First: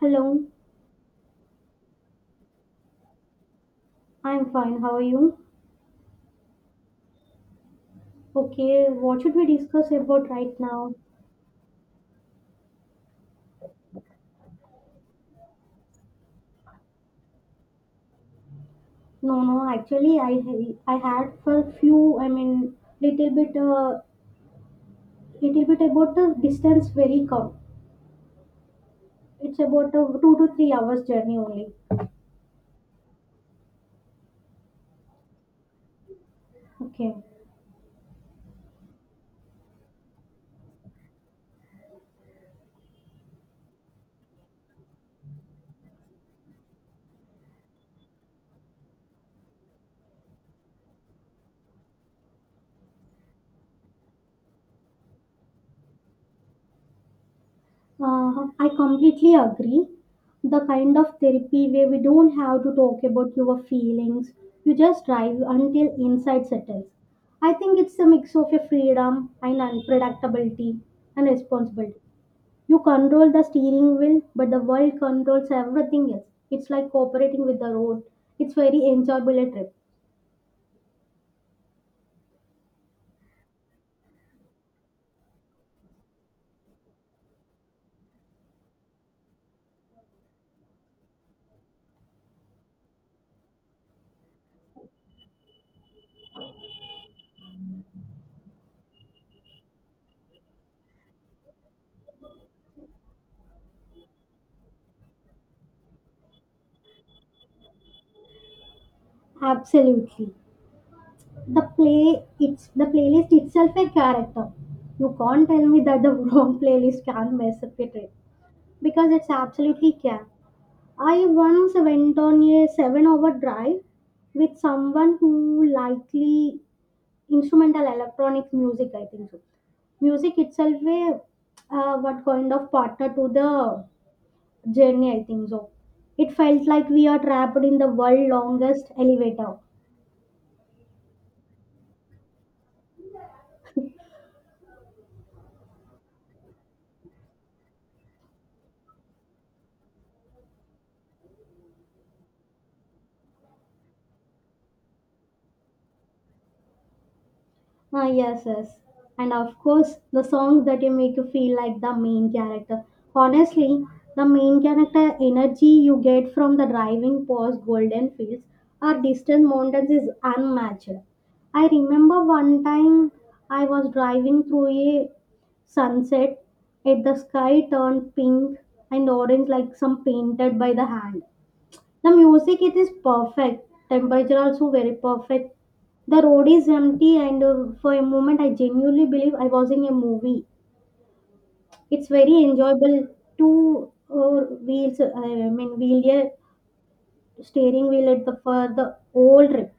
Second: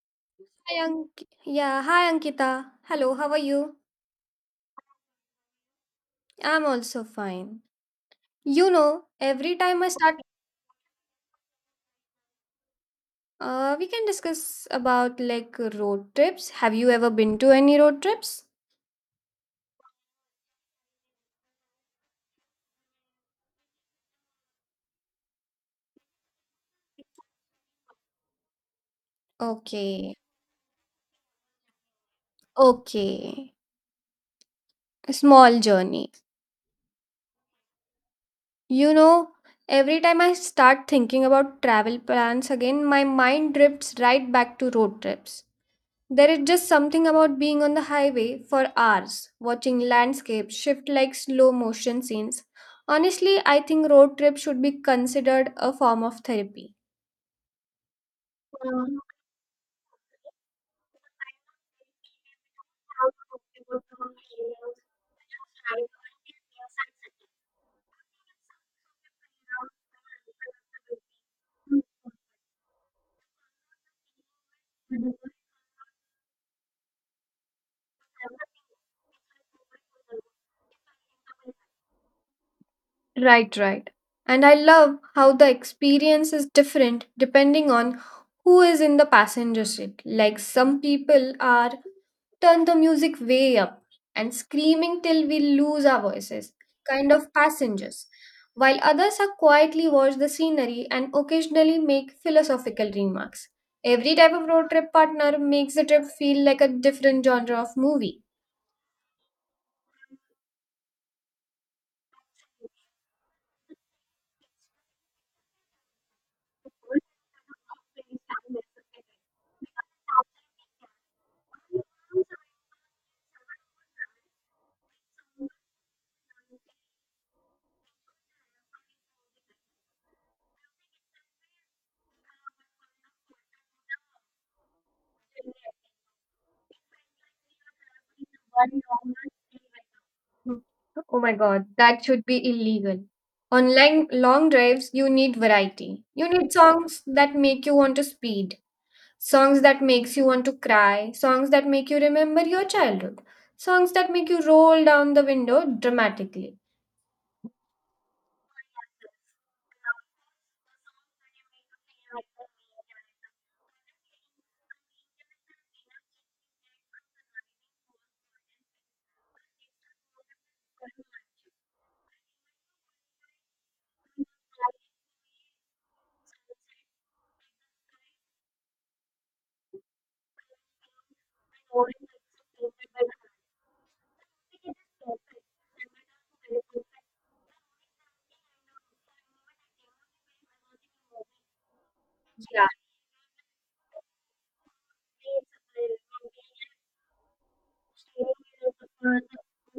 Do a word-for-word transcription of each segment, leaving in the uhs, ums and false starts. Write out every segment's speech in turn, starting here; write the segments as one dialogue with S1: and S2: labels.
S1: Hello,
S2: Hi, Ank- yeah, hi Ankita. Hello, how are you?
S1: I'm fine. How are you?
S2: I'm also fine. You
S1: Okay,
S2: know,
S1: what should we
S2: every time I
S1: discuss
S2: start,
S1: about right now?
S2: uh, we can discuss about like road trips. Have you ever been to any road trips?
S1: No, no, actually, I ha- I had for few, I mean, little bit, uh, little bit about the distance very come. It's about
S2: Okay,
S1: a two to three hours journey only.
S2: okay. A small journey.
S1: Okay.
S2: You know, every time I start thinking about travel plans again, my mind drifts right back to road trips. There is just something about being on the highway for hours, watching landscapes shift like slow motion scenes. Honestly, I think road trips should be considered a form of therapy.
S1: Uh, I completely agree. The kind of therapy where we don't have to talk about your feelings, you just drive until inside settles. I think it's a mix of a freedom and unpredictability and responsibility. You control the steering wheel, but the world controls everything else. It's like cooperating with the road. It's very enjoyable a trip.
S2: Right, right. And I love how the experience is different depending on who is in the passenger seat. Like some people are turn the music way up and screaming till we lose our voices, kind of passengers, while others are quietly watch the scenery and occasionally make philosophical remarks. Every type of road trip partner makes the trip feel like a different genre of movie.
S1: Absolutely. The play It's the playlist itself a character. You can't tell me that the wrong playlist can mess up a trip, because it's absolutely can. I once went on a seven hour drive with someone who likely instrumental electronic music, I think so. Music itself, a, uh, what kind of partner to the journey, I think so. It felt like we are trapped in the world
S2: One
S1: longest elevator.
S2: Hmm. Oh my God, that should be illegal. On lang- long drives, you need variety. You need songs that make you want to speed, songs that makes you want to cry, songs that make you remember your childhood, songs that make you roll down the window dramatically.
S1: Ah, yes, yes. And of course, the songs that you make you feel like the main character. Honestly, the main character energy you get from the driving past golden fields or distant mountains is unmatched. I remember one time I was driving through a sunset, and the sky turned pink and orange like some painted by the hand. The music it is perfect. Temperature also very perfect. The road is empty, and uh, for a moment, I genuinely believe I was in a movie. It's very enjoyable. Two uh, wheels, uh, I mean, wheel, yeah, steering wheel at the for the
S2: Yeah.
S1: whole trip.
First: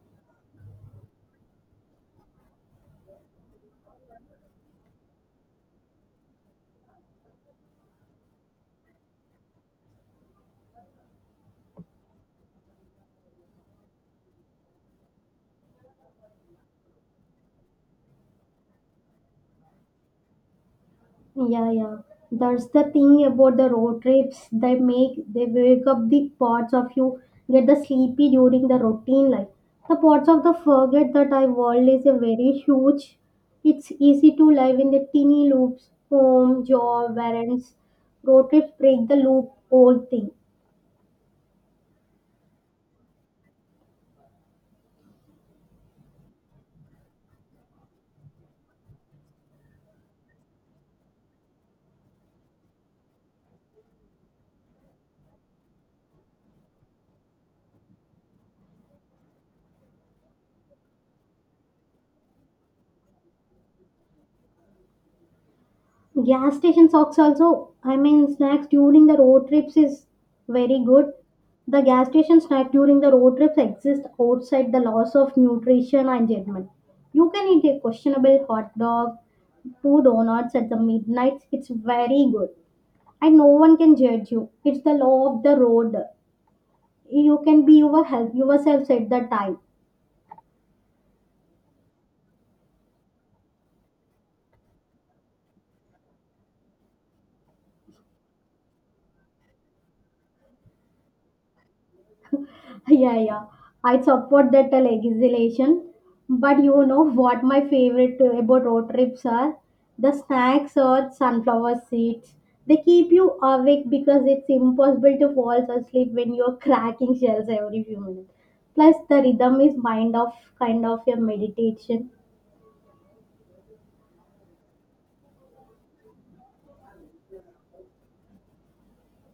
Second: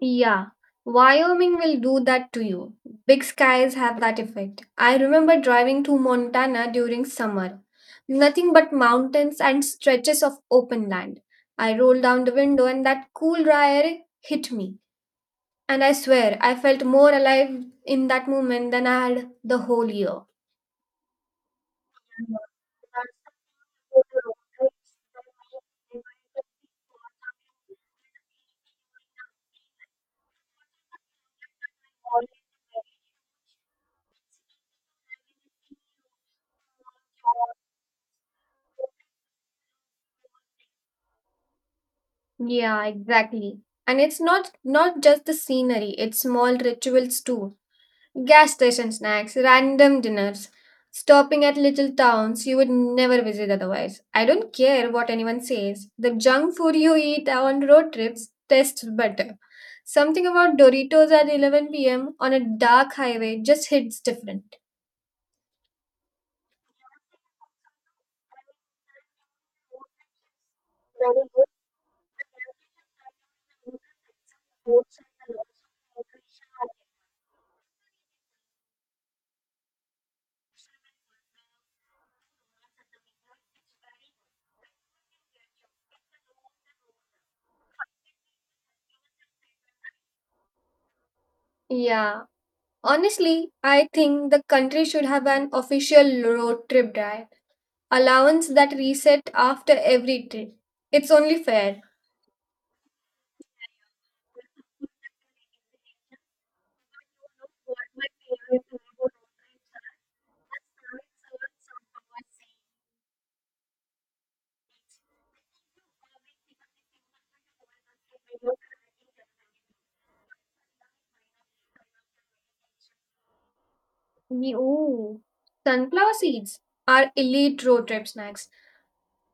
S2: Yeah, Wyoming will do that to you. Big skies have that effect. I remember driving to Montana during summer. Nothing but mountains and stretches of open land. I rolled down the window and that cool dry air hit me. And I swear, I felt more alive in that moment than I had the whole year.
S1: Yeah, yeah. That's the thing about the road trips. They make they wake up the parts of you get the sleepy during the routine life. The parts of the forget that our world is a very huge. It's easy to live in the teeny loops, home, job, errands. Road trips break the loop whole thing.
S2: Yeah, exactly. And it's not not just the scenery, it's small rituals too. Gas station snacks, random dinners, stopping at little towns you would never visit otherwise. I don't care what anyone says. The junk food you eat on road trips tastes better. Something about Doritos at eleven p m on a dark highway just hits different.
S1: Gas station socks also, I mean, snacks during the road trips is very good. The gas station snack during the road trips exist outside the loss of nutrition and judgment. You can eat a questionable hot dog, two donuts at the midnight. It's very good, and no one can judge you. It's the law of the road. You can be your help yourself at the time.
S2: Yeah. Honestly, I think the country should have an official road trip drive allowance that reset after every trip. It's only fair.
S1: Yeah, yeah. I support that uh, legislation. But you know what my favorite uh, about road trips are? The snacks or sunflower seeds. They keep you awake because it's impossible to fall asleep when you're cracking shells every few minutes. Plus, the rhythm is mind of kind of a meditation.
S2: Me- Ooh. Sunflower seeds are elite road trip snacks.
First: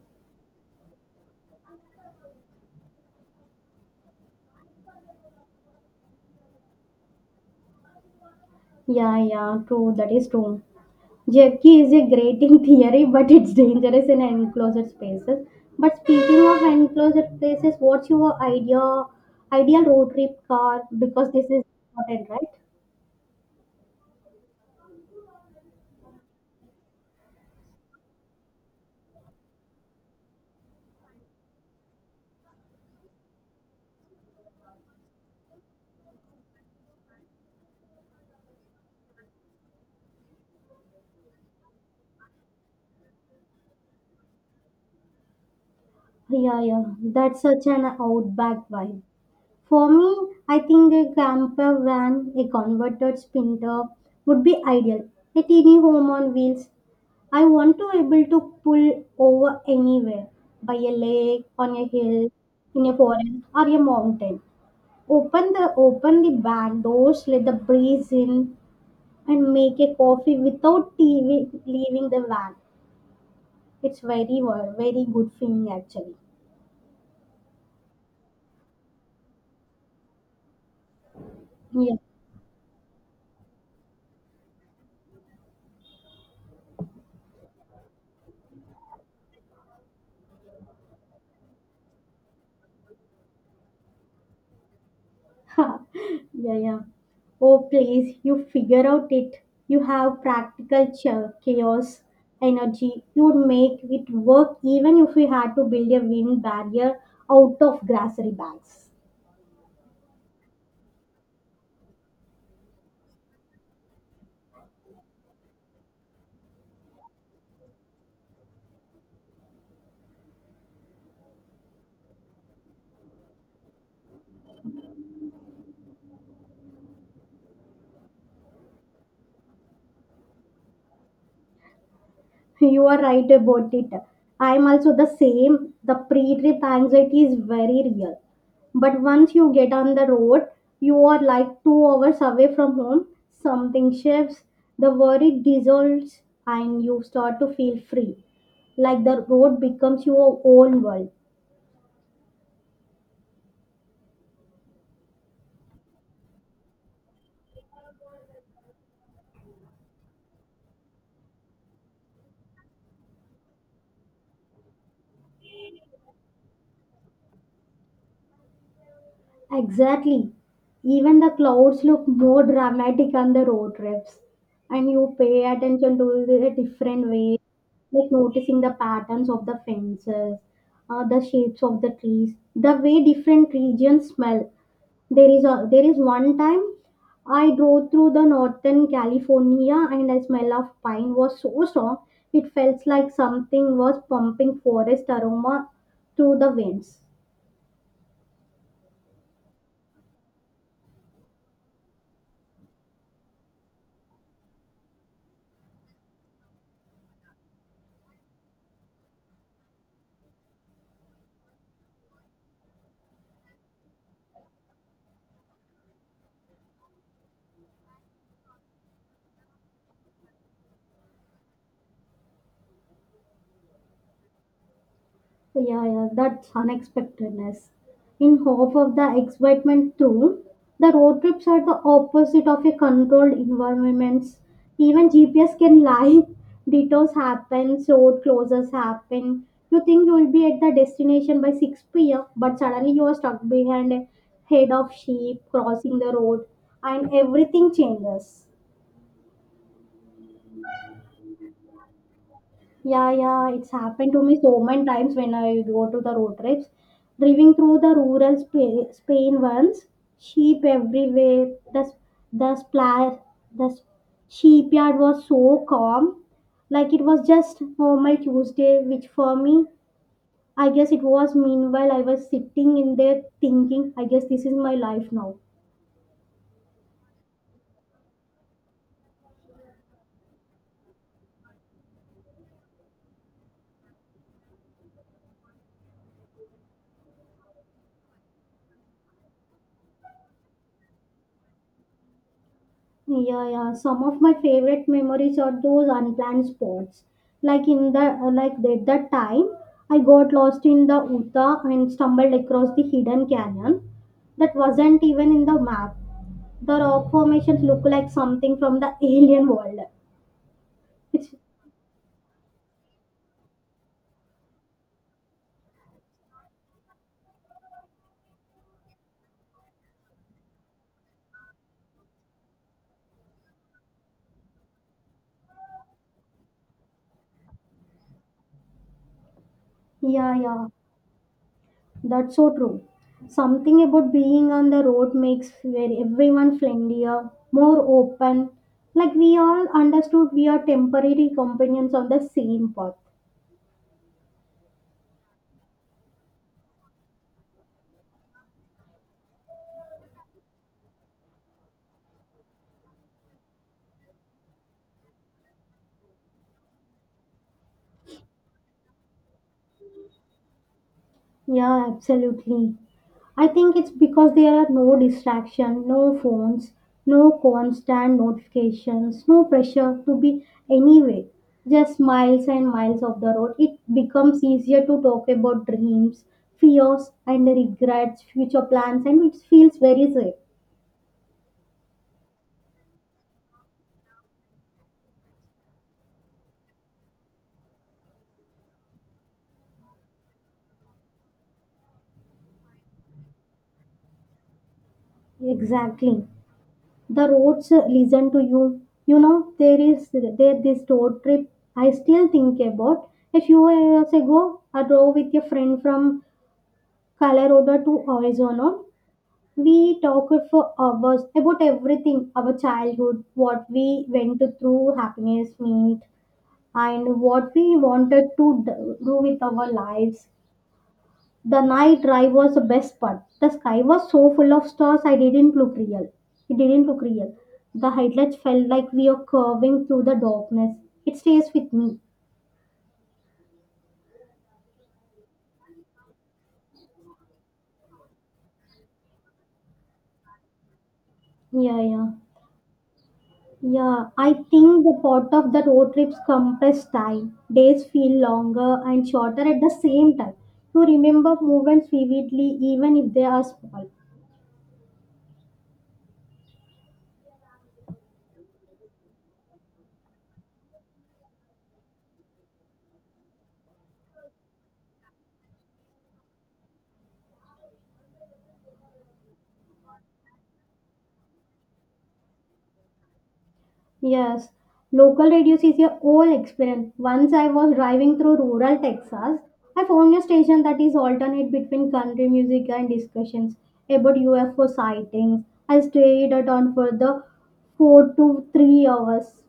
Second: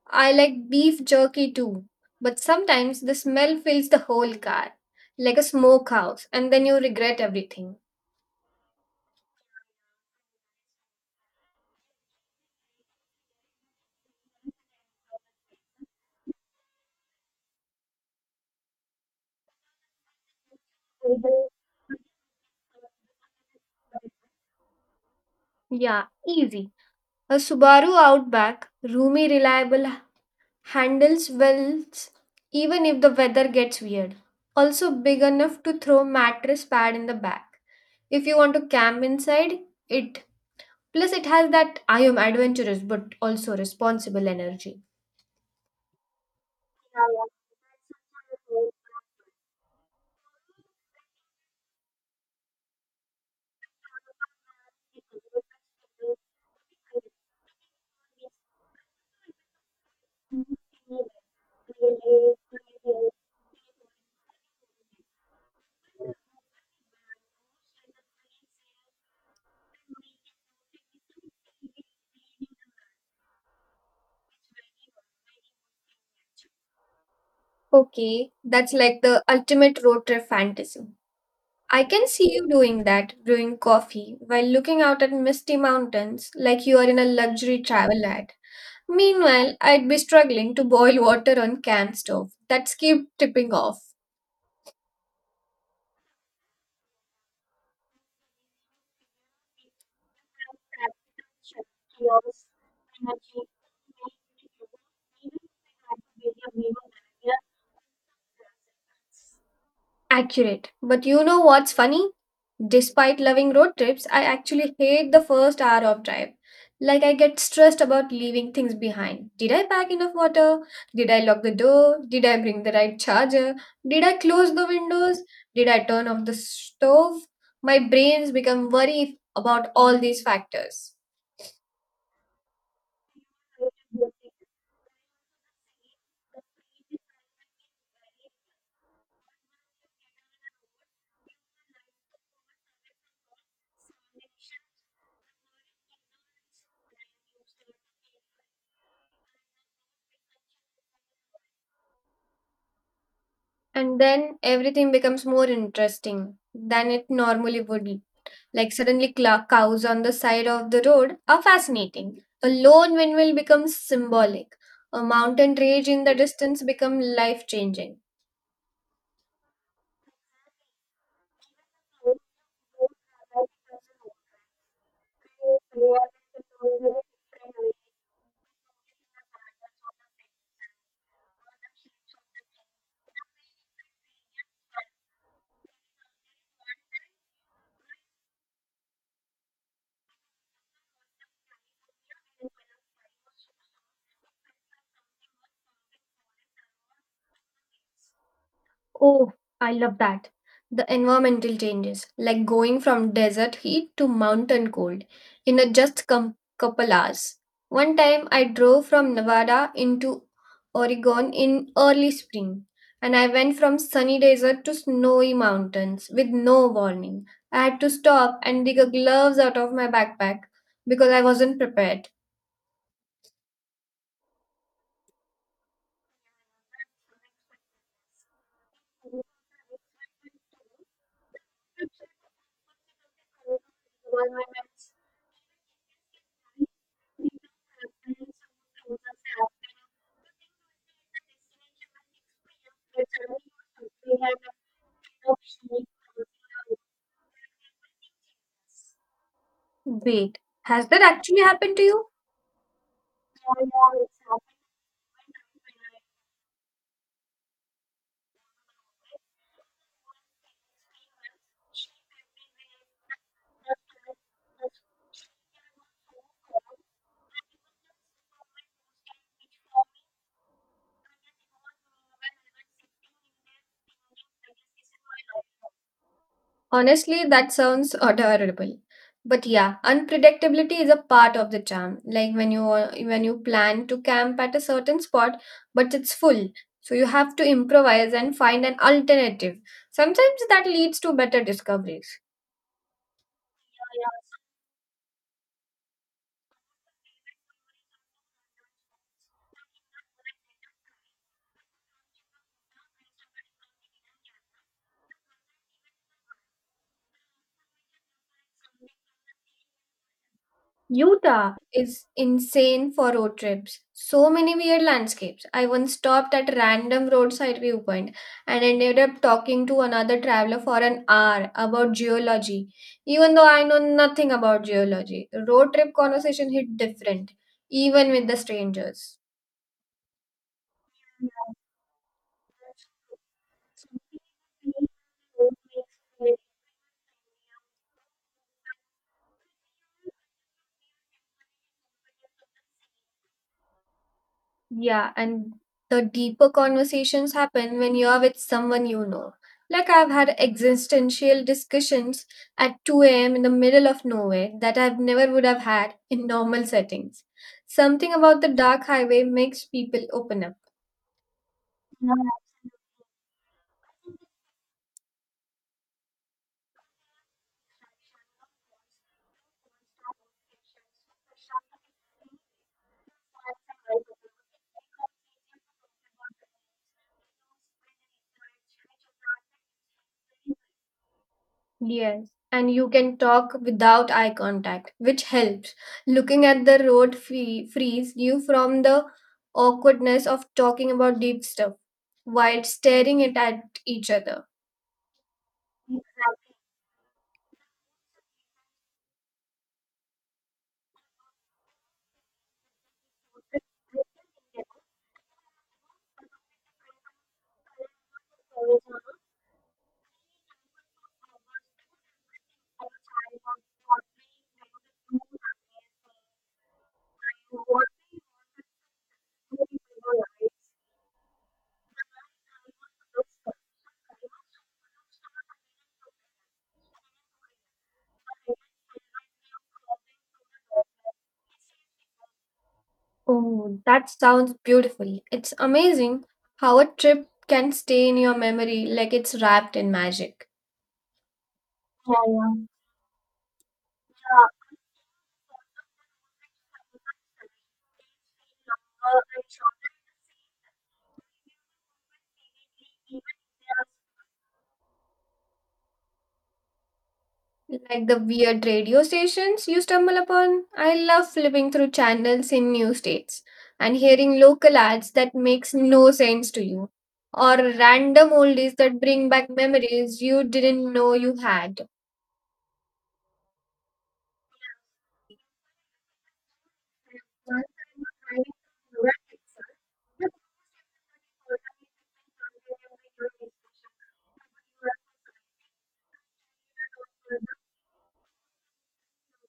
S2: I like beef jerky too, but sometimes the smell fills the whole car like a smokehouse, and then you regret everything.
S1: Yeah, yeah, true. That is true. Jerky is a great in theory, but it's dangerous in enclosed spaces. But speaking of enclosed places, what's your idea ideal road trip car? Because this is important, right?
S2: Yeah, easy. A Subaru Outback, roomy, reliable, handles wells even if the weather gets weird. Also big enough to throw mattress pad in the back. If you want to camp inside, it plus it has that I am adventurous but also responsible energy.
S1: Yeah, yeah. That's such an outback vibe. For me, I think a camper van, a converted sprinter would be ideal. A teeny home on wheels. I want to able to pull over anywhere, by a lake, on a hill, in a forest, or a mountain. Open the open the back doors, let the breeze in, and make a coffee without T V leaving the van. It's very wo- very good feeling actually.
S2: Okay, that's like the ultimate road trip fantasy. I
S1: Yeah,
S2: can see you doing that, brewing coffee while looking out at misty mountains like you are in a luxury travel ad. Meanwhile, I'd be struggling to boil water on can stove. That's keep tipping off.
S1: yeah, yeah. Oh please, you figure out it. You have practical cha- chaos energy. You would make it work even if we had to build a wind barrier out of grocery bags.
S2: Accurate. But you know what's funny? Despite loving road trips, I actually hate the first hour of drive. Like I get stressed about leaving things behind. Did I pack enough water? Did I lock the door? Did I bring the right charger? Did I close the windows? Did I turn off the stove? My brains become worried about all these factors.
S1: You are right about it. I am also the same. The pre trip anxiety is very real. But once you get on the road, you are like two hours away from home. Something shifts, the worry dissolves, and you start to feel free. Like the road becomes your own world.
S2: And then everything becomes more interesting than it normally would, like suddenly cla- cows on the side of the road, are fascinating. A lone windmill becomes symbolic. A mountain range in the distance becomes life changing.
S1: Exactly. Even the clouds look more dramatic on the road trips, and you pay attention to the different ways, like noticing the patterns of the fences, uh, the shapes of the trees, the way different regions smell. There is a there is one time I drove through the northern California, and the smell of pine was so strong it felt like something was pumping forest aroma through the winds.
S2: Oh, I love that. The environmental changes, like going from desert heat to mountain cold in a just com- couple hours. One time I drove from Nevada into Oregon in early spring, and I went from sunny desert to snowy mountains with no warning. I had to stop and dig a gloves out of my backpack because I wasn't prepared.
S1: So, yeah, yeah, that's unexpectedness. In hope of the excitement through, the road trips are the opposite of a controlled environments. Even G P S can lie. Detours happen, road closures happen. You think you will be at the destination by six p m, but suddenly you are stuck behind a head of sheep crossing the road, and everything changes.
S2: Wait, has that actually happened to you?
S1: Yeah, yeah, it's happened to me so many times when I go to the road trips. Driving through the rural Spa- Spain once, sheep everywhere. The s- the spla the s- sheepyard was so calm, like it was just normal Tuesday. Which for me, I guess it was. Meanwhile, I was sitting in there thinking, I guess this is my life now.
S2: Honestly, that sounds adorable. But yeah, unpredictability is a part of the charm. Like when you are- when you plan to camp at a certain spot, but it's full. So you have to improvise and find an alternative. Sometimes that leads to better discoveries.
S1: Yeah, yeah. Some of my favorite memories are those unplanned spots. Like in the uh, like at that time, I got lost in the Utah and stumbled across the hidden canyon that wasn't even in the map. The rock formations look like something from the alien world. It's
S2: Utah is insane for road trips. So many weird landscapes. I once stopped at random roadside viewpoint and ended up talking to another traveler for an hour about geology. Even though I know nothing about geology, road trip conversation hit different, even with the strangers.
S1: Yeah, yeah. That's so true. Something about being on the road makes where everyone friendlier, more open. Like we all understood we are temporary companions on the same path.
S2: Yeah, and the deeper conversations happen when you're with someone you know. Like I've had existential discussions at two a m in the middle of nowhere that I never would have had in normal settings. Something about the dark highway makes people open up.
S1: Yeah, absolutely. I think it's because there are no distraction, no phones, no constant notifications, no pressure to be anywhere. Just miles and miles of the road. It becomes easier to talk about dreams, fears, and regrets, future plans, and it feels very safe.
S2: Yes. And you can talk without eye contact, which helps. Looking at the road free- frees you from the awkwardness of talking about deep stuff while staring it at each other.
S1: Exactly. The roads uh, listen to you. You know, there is there this road trip I still think about. A few years ago, I drove with a friend from Colorado to Arizona. We talked for hours about everything our childhood, what we went through, happiness, meet, and what we wanted to d- do with our lives. The night drive was the best part. The sky was so full of stars, I didn't look real. It didn't look real. The headlights felt like we are curving through the darkness. It stays with me.
S2: Oh, that sounds beautiful. It's amazing how a trip can stay in your memory like it's wrapped in magic.
S1: Yeah, yeah.
S2: Yeah,
S1: Yeah, I think the part of the road trips compress time. Days feel longer and shorter at the same time. You remember moments vividly, even if they are small.
S2: yeah. Like the weird radio stations you stumble upon. I love flipping through channels in new states and hearing local ads that makes no sense to you or random oldies that bring back memories you didn't know you had.
S1: Yes, local radios is a whole experience. Once I was driving through rural Texas, I found a station that is alternate between country music and discussions about U F O sightings. I stayed at on for the four to three hours.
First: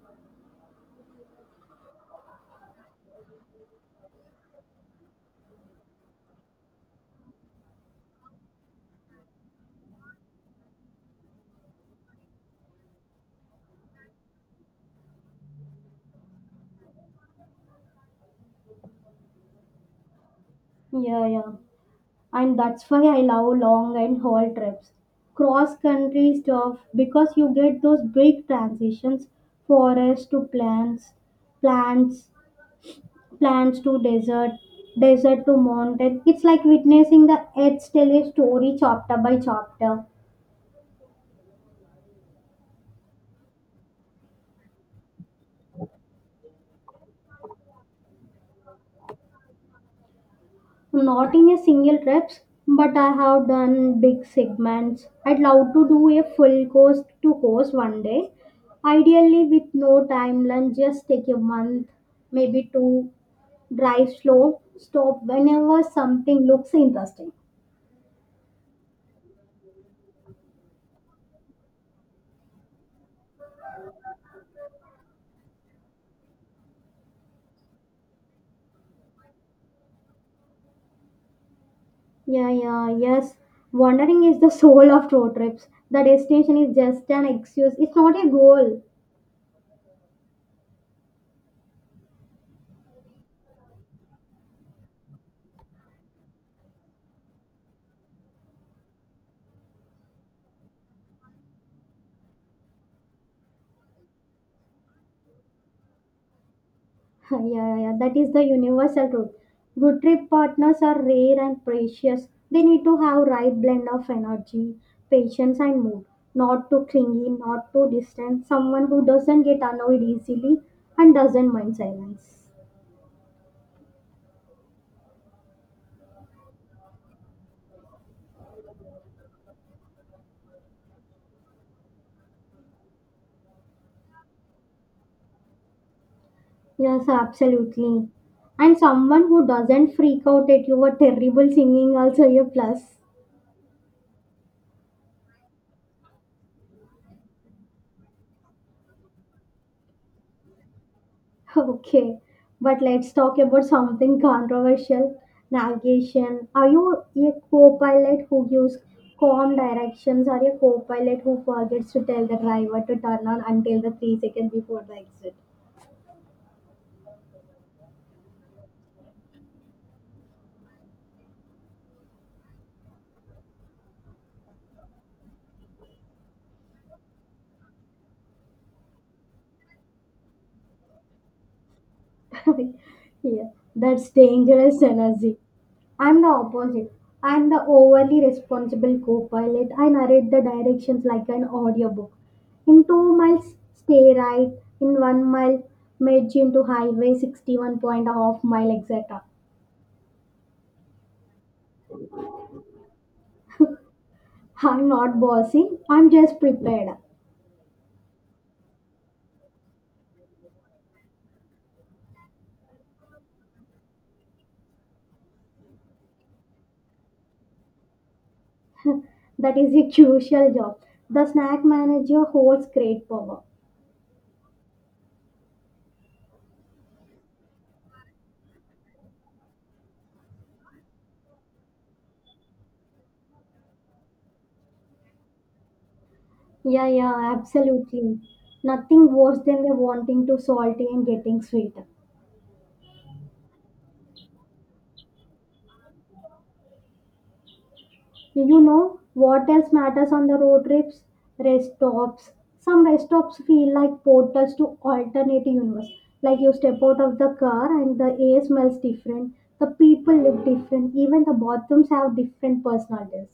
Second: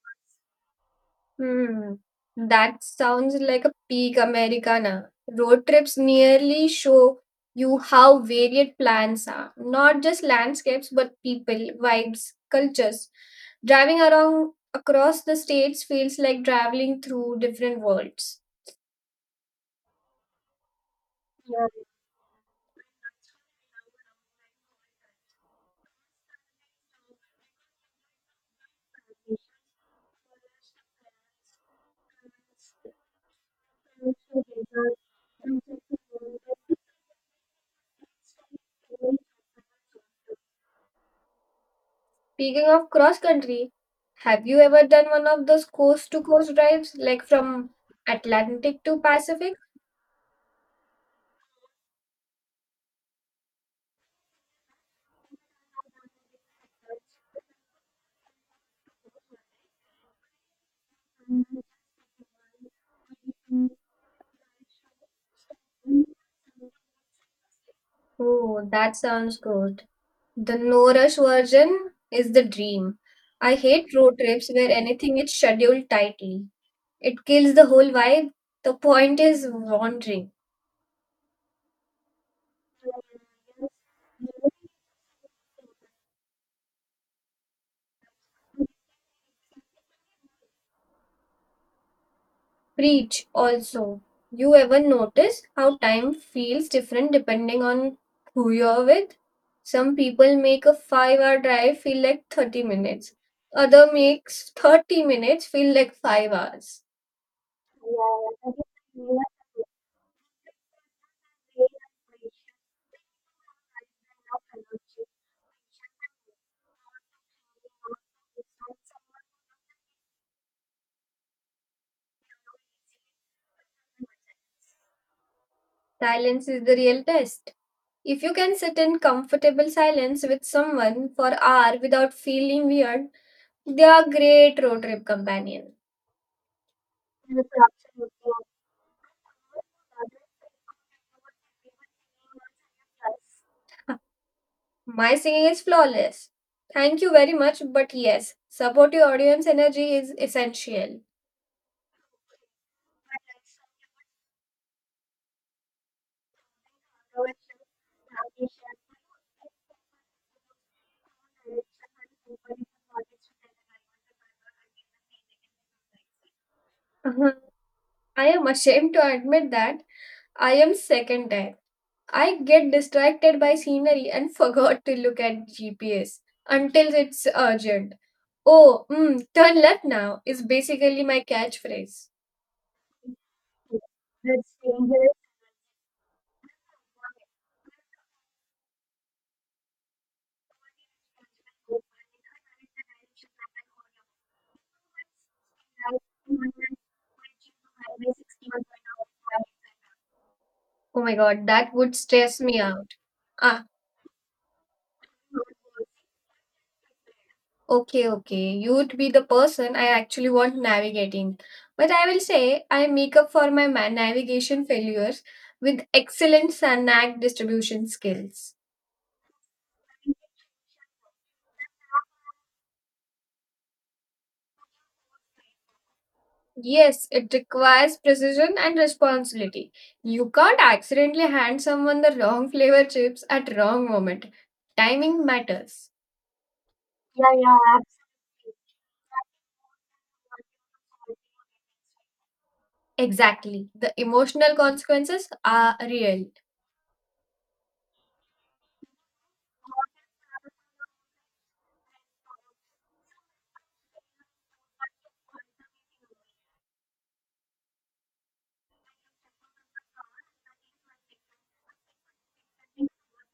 S2: Hmm, that sounds like a peak Americana. Road trips nearly show you how varied plans are, not just landscapes, but people, vibes, cultures. Driving around across the states feels like traveling through different worlds.
S1: Yeah, yeah. And that's why I love long and haul trips. Cross country stuff because you get those big transitions forest to plants, plants, plants to desert, desert to mountain. It's like witnessing the earth tell a story chapter by chapter.
S2: Speaking of cross country, have you ever done one of those coast to coast drives, like from Atlantic to Pacific?
S1: Not in a single trips, but I have done big segments. I'd love to do a full course to course one day. Ideally with no time lunch, just take a month, maybe two drive slow, stop whenever something looks interesting.
S2: Oh, that sounds good. The no rush version is the dream. I hate road trips where anything is scheduled tightly. It kills the whole vibe. The point is wandering.
S1: Yeah, yeah, yes. Wandering is the soul of road trips. The destination is just an excuse, it's not a goal.
S2: Preach also. You ever notice how time feels different depending on who you're with? Some people make a five hour drive feel like thirty minutes. Other makes thirty minutes feel like five hours.
S1: Yeah, yeah, yeah, that is the universal truth. Good trip partners are rare and precious. They need to have right blend of energy, patience, and mood. Not too clingy, not too distant. Someone who doesn't get annoyed easily and doesn't mind silence.
S2: Silence is the real test. If you can sit in comfortable silence with someone for hour without feeling weird, they are great road trip companion.
S1: Yes, absolutely. And someone who doesn't freak out at your terrible singing also a plus.
S2: My singing is flawless. Thank you very much, but yes, support your audience energy is essential.
S1: Okay, but let's talk about something controversial. Navigation. Are you a co-pilot who gives calm directions or a co-pilot who forgets to tell the driver to turn on until the three seconds before the exit?
S2: Uh-huh. I am ashamed to admit that I am second type. I get distracted by scenery and forgot to look at G P S until it's urgent. Oh, mm, turn left now is basically my catchphrase.
S1: Yeah, that's dangerous energy. I'm the opposite. I'm the overly responsible co pilot. I narrate the directions like an audiobook. In two miles, stay right. In one mile, merge into highway sixty-one point half mile, et cetera.
S2: Oh my God, that would stress me out. Ah,
S1: I'm not bossy. I'm just prepared.
S2: okay, okay. You'd be the person I actually want navigating. But I will say I make up for my ma- navigation failures with excellent snack distribution skills.
S1: That is a crucial job. The snack manager holds great power.
S2: Yes, it requires precision and responsibility. You can't accidentally hand someone the wrong flavor chips at wrong moment. Timing matters.
S1: Yeah, yeah, absolutely. Nothing worse than the wanting to salty and getting sweet.
S2: Exactly. The emotional consequences are real.
S1: You know what else matters on the road trips? Rest stops. Some rest stops feel like portals to alternate universe. Like you step out of the car and the air smells different, the people look different, even the bathrooms have different personalities.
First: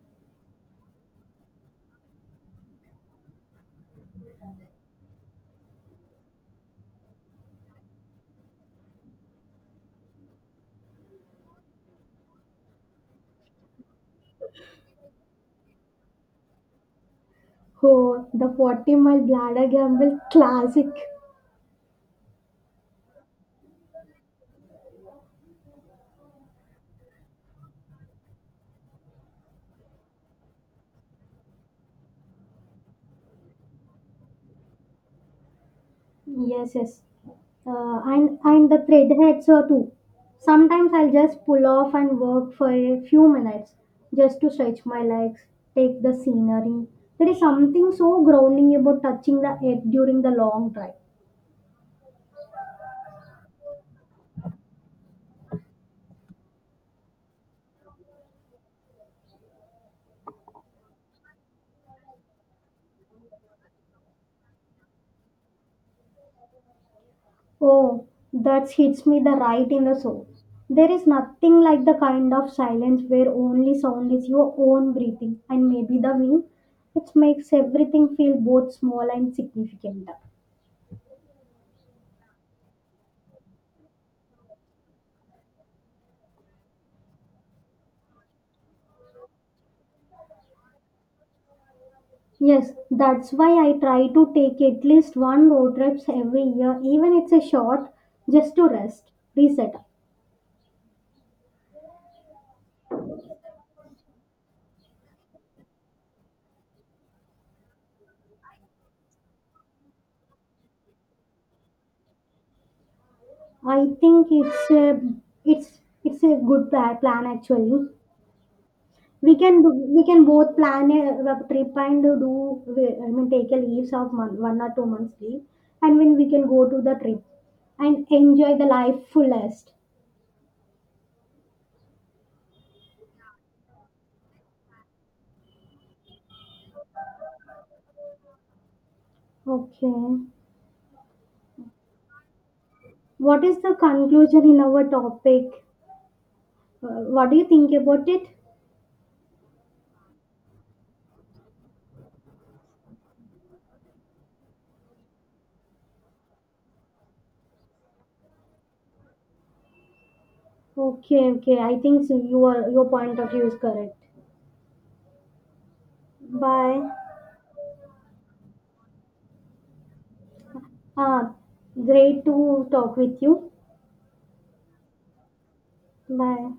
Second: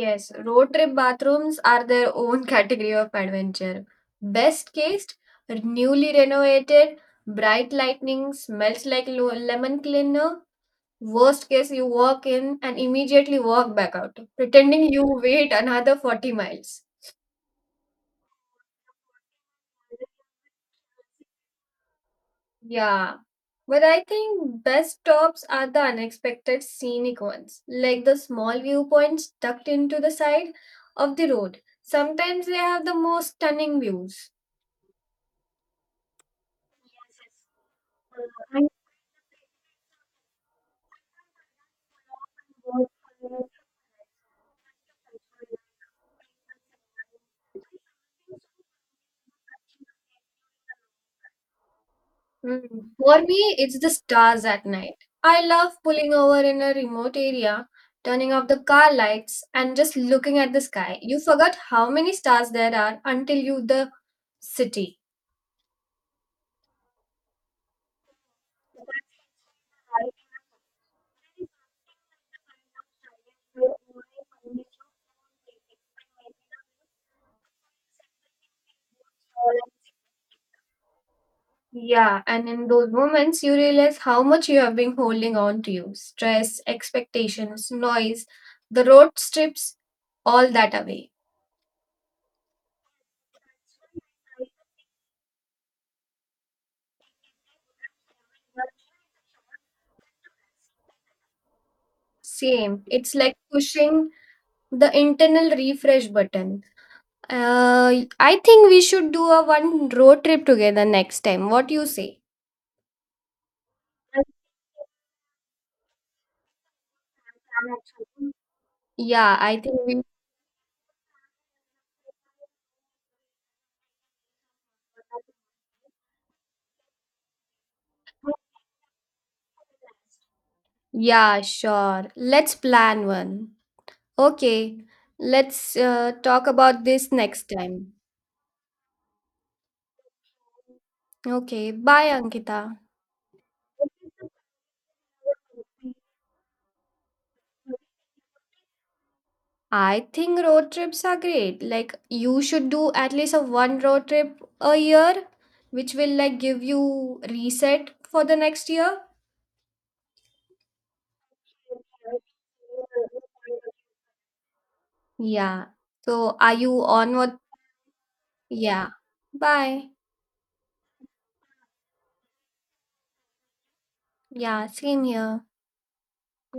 S2: Yes, road trip bathrooms are their own category of adventure. Best case, newly renovated, bright lightning, smells like lo- lemon cleaner. Worst case, you walk in and immediately walk back out, pretending you wait another forty miles.
S1: Oh, the forty mile bladder gamble classic.
S2: Yeah. But I think best stops are the unexpected scenic ones, like the small viewpoints tucked into the side of the road. Sometimes they have the most stunning views.
S1: Yes, yes. Uh, and and the threadheads uh, too. Sometimes I'll just pull off and work for a few minutes just to stretch my legs, take the scenery. There is something so grounding about touching the earth during the long drive.
S2: Mm. For me, it's the stars at night. I love pulling over in a remote area, turning off the car lights, and just looking at the sky. You forgot how many stars there are until you the city.
S1: Oh, that hits me the right in the soul. There is nothing like the kind of silence where only sound is your own breathing and maybe the wind. It makes everything feel both small and significant.
S2: Yeah, and in those moments, you realize how much you have been holding on to you. Stress, expectations, noise, the road strips all that away.
S1: Yes, that's why I try to take at least one road trips every year, even it's a short, just to rest, reset.
S2: Same. It's like pushing the internal refresh button. Uh, I think we should do a one road trip together next time. What you say?
S1: I think it's a, it's it's a good pla- plan actually.
S2: Yeah,
S1: We
S2: I
S1: can do,
S2: think we.
S1: we can both plan a, a trip and do I mean take a leaves of month, one or two months leave, and when we can go to the trip and enjoy the life fullest.
S2: Yeah, sure. Let's plan one. Okay, let's uh, talk about this next time.
S1: Okay,
S2: Okay, bye, Ankita.
S1: what is the conclusion in our topic? Uh, what do you think about it?
S2: I think road trips are great. Like you should do at least a one road trip a year, which will like give you reset for the next year.
S1: Okay, okay. I think so you your point of view is correct.
S2: Yeah. So are you
S1: Bye.
S2: on what? Yeah. Bye.
S1: Ah, great to talk with you.
S2: Yeah, same here.
S1: Bye.